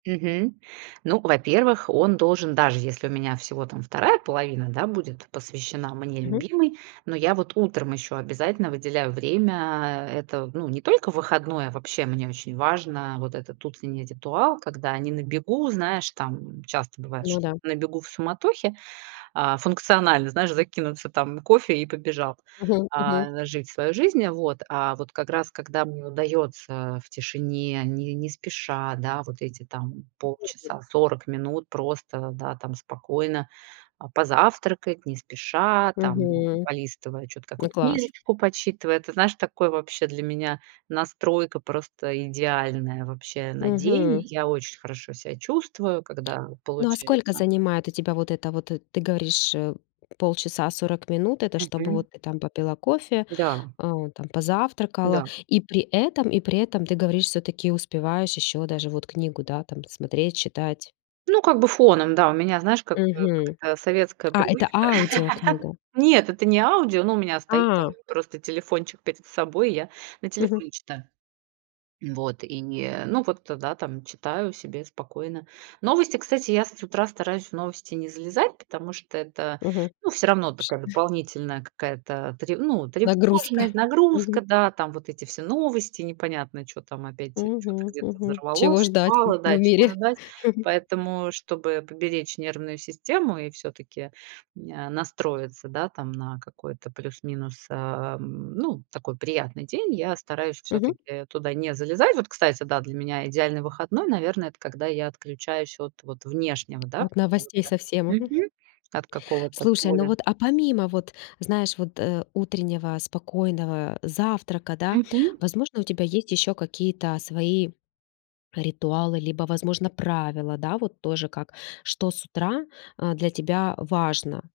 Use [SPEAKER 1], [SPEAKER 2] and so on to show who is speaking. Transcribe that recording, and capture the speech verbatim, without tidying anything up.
[SPEAKER 1] Мгм. Ну, во-первых, он должен, даже если у меня всего там вторая половина, да будет посвящена мне
[SPEAKER 2] Мгм.
[SPEAKER 1] любимой, но я вот утром ещё обязательно выделяю время- это, ну, не только в выходной,- а вообще, мне очень важно, вот этот утренний ритуал. Когда не на бегу, знаешь, там часто бывает,
[SPEAKER 2] Ну
[SPEAKER 1] что
[SPEAKER 2] да.
[SPEAKER 1] на бегу в суматохе, а функционально, знаешь, закинуться там кофе и побежал,
[SPEAKER 2] Мгм мгм.
[SPEAKER 1] а, жить свою жизнь. Вот. А вот как раз, когда мне удаётся в тишине, не не спеша, да, вот эти там
[SPEAKER 2] [unintelligible]
[SPEAKER 1] полчаса, сорок минут просто, да там, спокойно, а, позавтракать не спеша, там
[SPEAKER 2] Мгм.
[SPEAKER 1] полистывая чё-то,
[SPEAKER 2] Ну,
[SPEAKER 1] какую-то
[SPEAKER 2] класс.
[SPEAKER 1] книжечку почитывая. Ты знаешь, такое вообще для меня настройка просто идеальная, вообще, на день.
[SPEAKER 2] Мгм.
[SPEAKER 1] Я очень хорошо себя чувствую, когда
[SPEAKER 2] Ну, а сколько
[SPEAKER 1] получается.
[SPEAKER 2] занимает у тебя вот это вот, ты говоришь, э, полчаса, сорок минут- это чтобы
[SPEAKER 1] Мгм.
[SPEAKER 2] вот ты там попила кофе,
[SPEAKER 1] Да.
[SPEAKER 2] э, там позавтракала,
[SPEAKER 1] Да.
[SPEAKER 2] и при этом и при этом ты говоришь, всё-таки успеваешь ещё даже вот книгу, да, там смотреть, читать.
[SPEAKER 1] Ну, как бы фоном, да. У меня знаешь, как
[SPEAKER 2] Мгм.
[SPEAKER 1] какая-то советская
[SPEAKER 2] А, это
[SPEAKER 1] привычка.
[SPEAKER 2] аудиокнига.
[SPEAKER 1] Нет, это не аудио, ну, у меня стоит там
[SPEAKER 2] А.
[SPEAKER 1] просто телефончик перед собой, я на
[SPEAKER 2] Мгм.
[SPEAKER 1] телефоне читаю. Вот, и не, ну вот, да там, читаю себе спокойно. Новости, кстати, я с утра стараюсь, в новости не залезать, потому что это,
[SPEAKER 2] Мгм.
[SPEAKER 1] ну, все равно
[SPEAKER 2] Вш
[SPEAKER 1] такая
[SPEAKER 2] э
[SPEAKER 1] дополнительная какая-то тре ну,
[SPEAKER 2] Нагрузка.
[SPEAKER 1] тревожность, нагрузка.
[SPEAKER 2] Мгм.
[SPEAKER 1] Да, там вот эти все новости, непонятно, чё там опять, чё-то
[SPEAKER 2] Мгм
[SPEAKER 1] где-то
[SPEAKER 2] мгм. Чего
[SPEAKER 1] взорвалось,
[SPEAKER 2] ждать
[SPEAKER 1] упало, да,
[SPEAKER 2] в
[SPEAKER 1] чего
[SPEAKER 2] мире?
[SPEAKER 1] ждать. Поэтому, чтобы поберечь нервную систему и всё-таки, э, н настроиться, да, там, на какой-то плюс-минус, э, ну, такой приятный день. Я стараюсь
[SPEAKER 2] Мгм.
[SPEAKER 1] всё-таки туда не залезать. Вот, кстати, да, для меня идеальный выходной, наверное, это когда я отключаюсь от, вот, внешнего, да,
[SPEAKER 2] От новостей
[SPEAKER 1] какого-то
[SPEAKER 2] совсем. Мгм.
[SPEAKER 1] мгм, от какого-то
[SPEAKER 2] Слушай, ну
[SPEAKER 1] поля.
[SPEAKER 2] вот, а помимо, вот, знаешь, вот, э, утреннего спокойного завтрака, да,
[SPEAKER 1] Мгм.
[SPEAKER 2] возможно, у тебя есть ещё какие-то свои ритуалы, либо, возможно, правила, да, вот тоже как, что с утра, а, для тебя важно?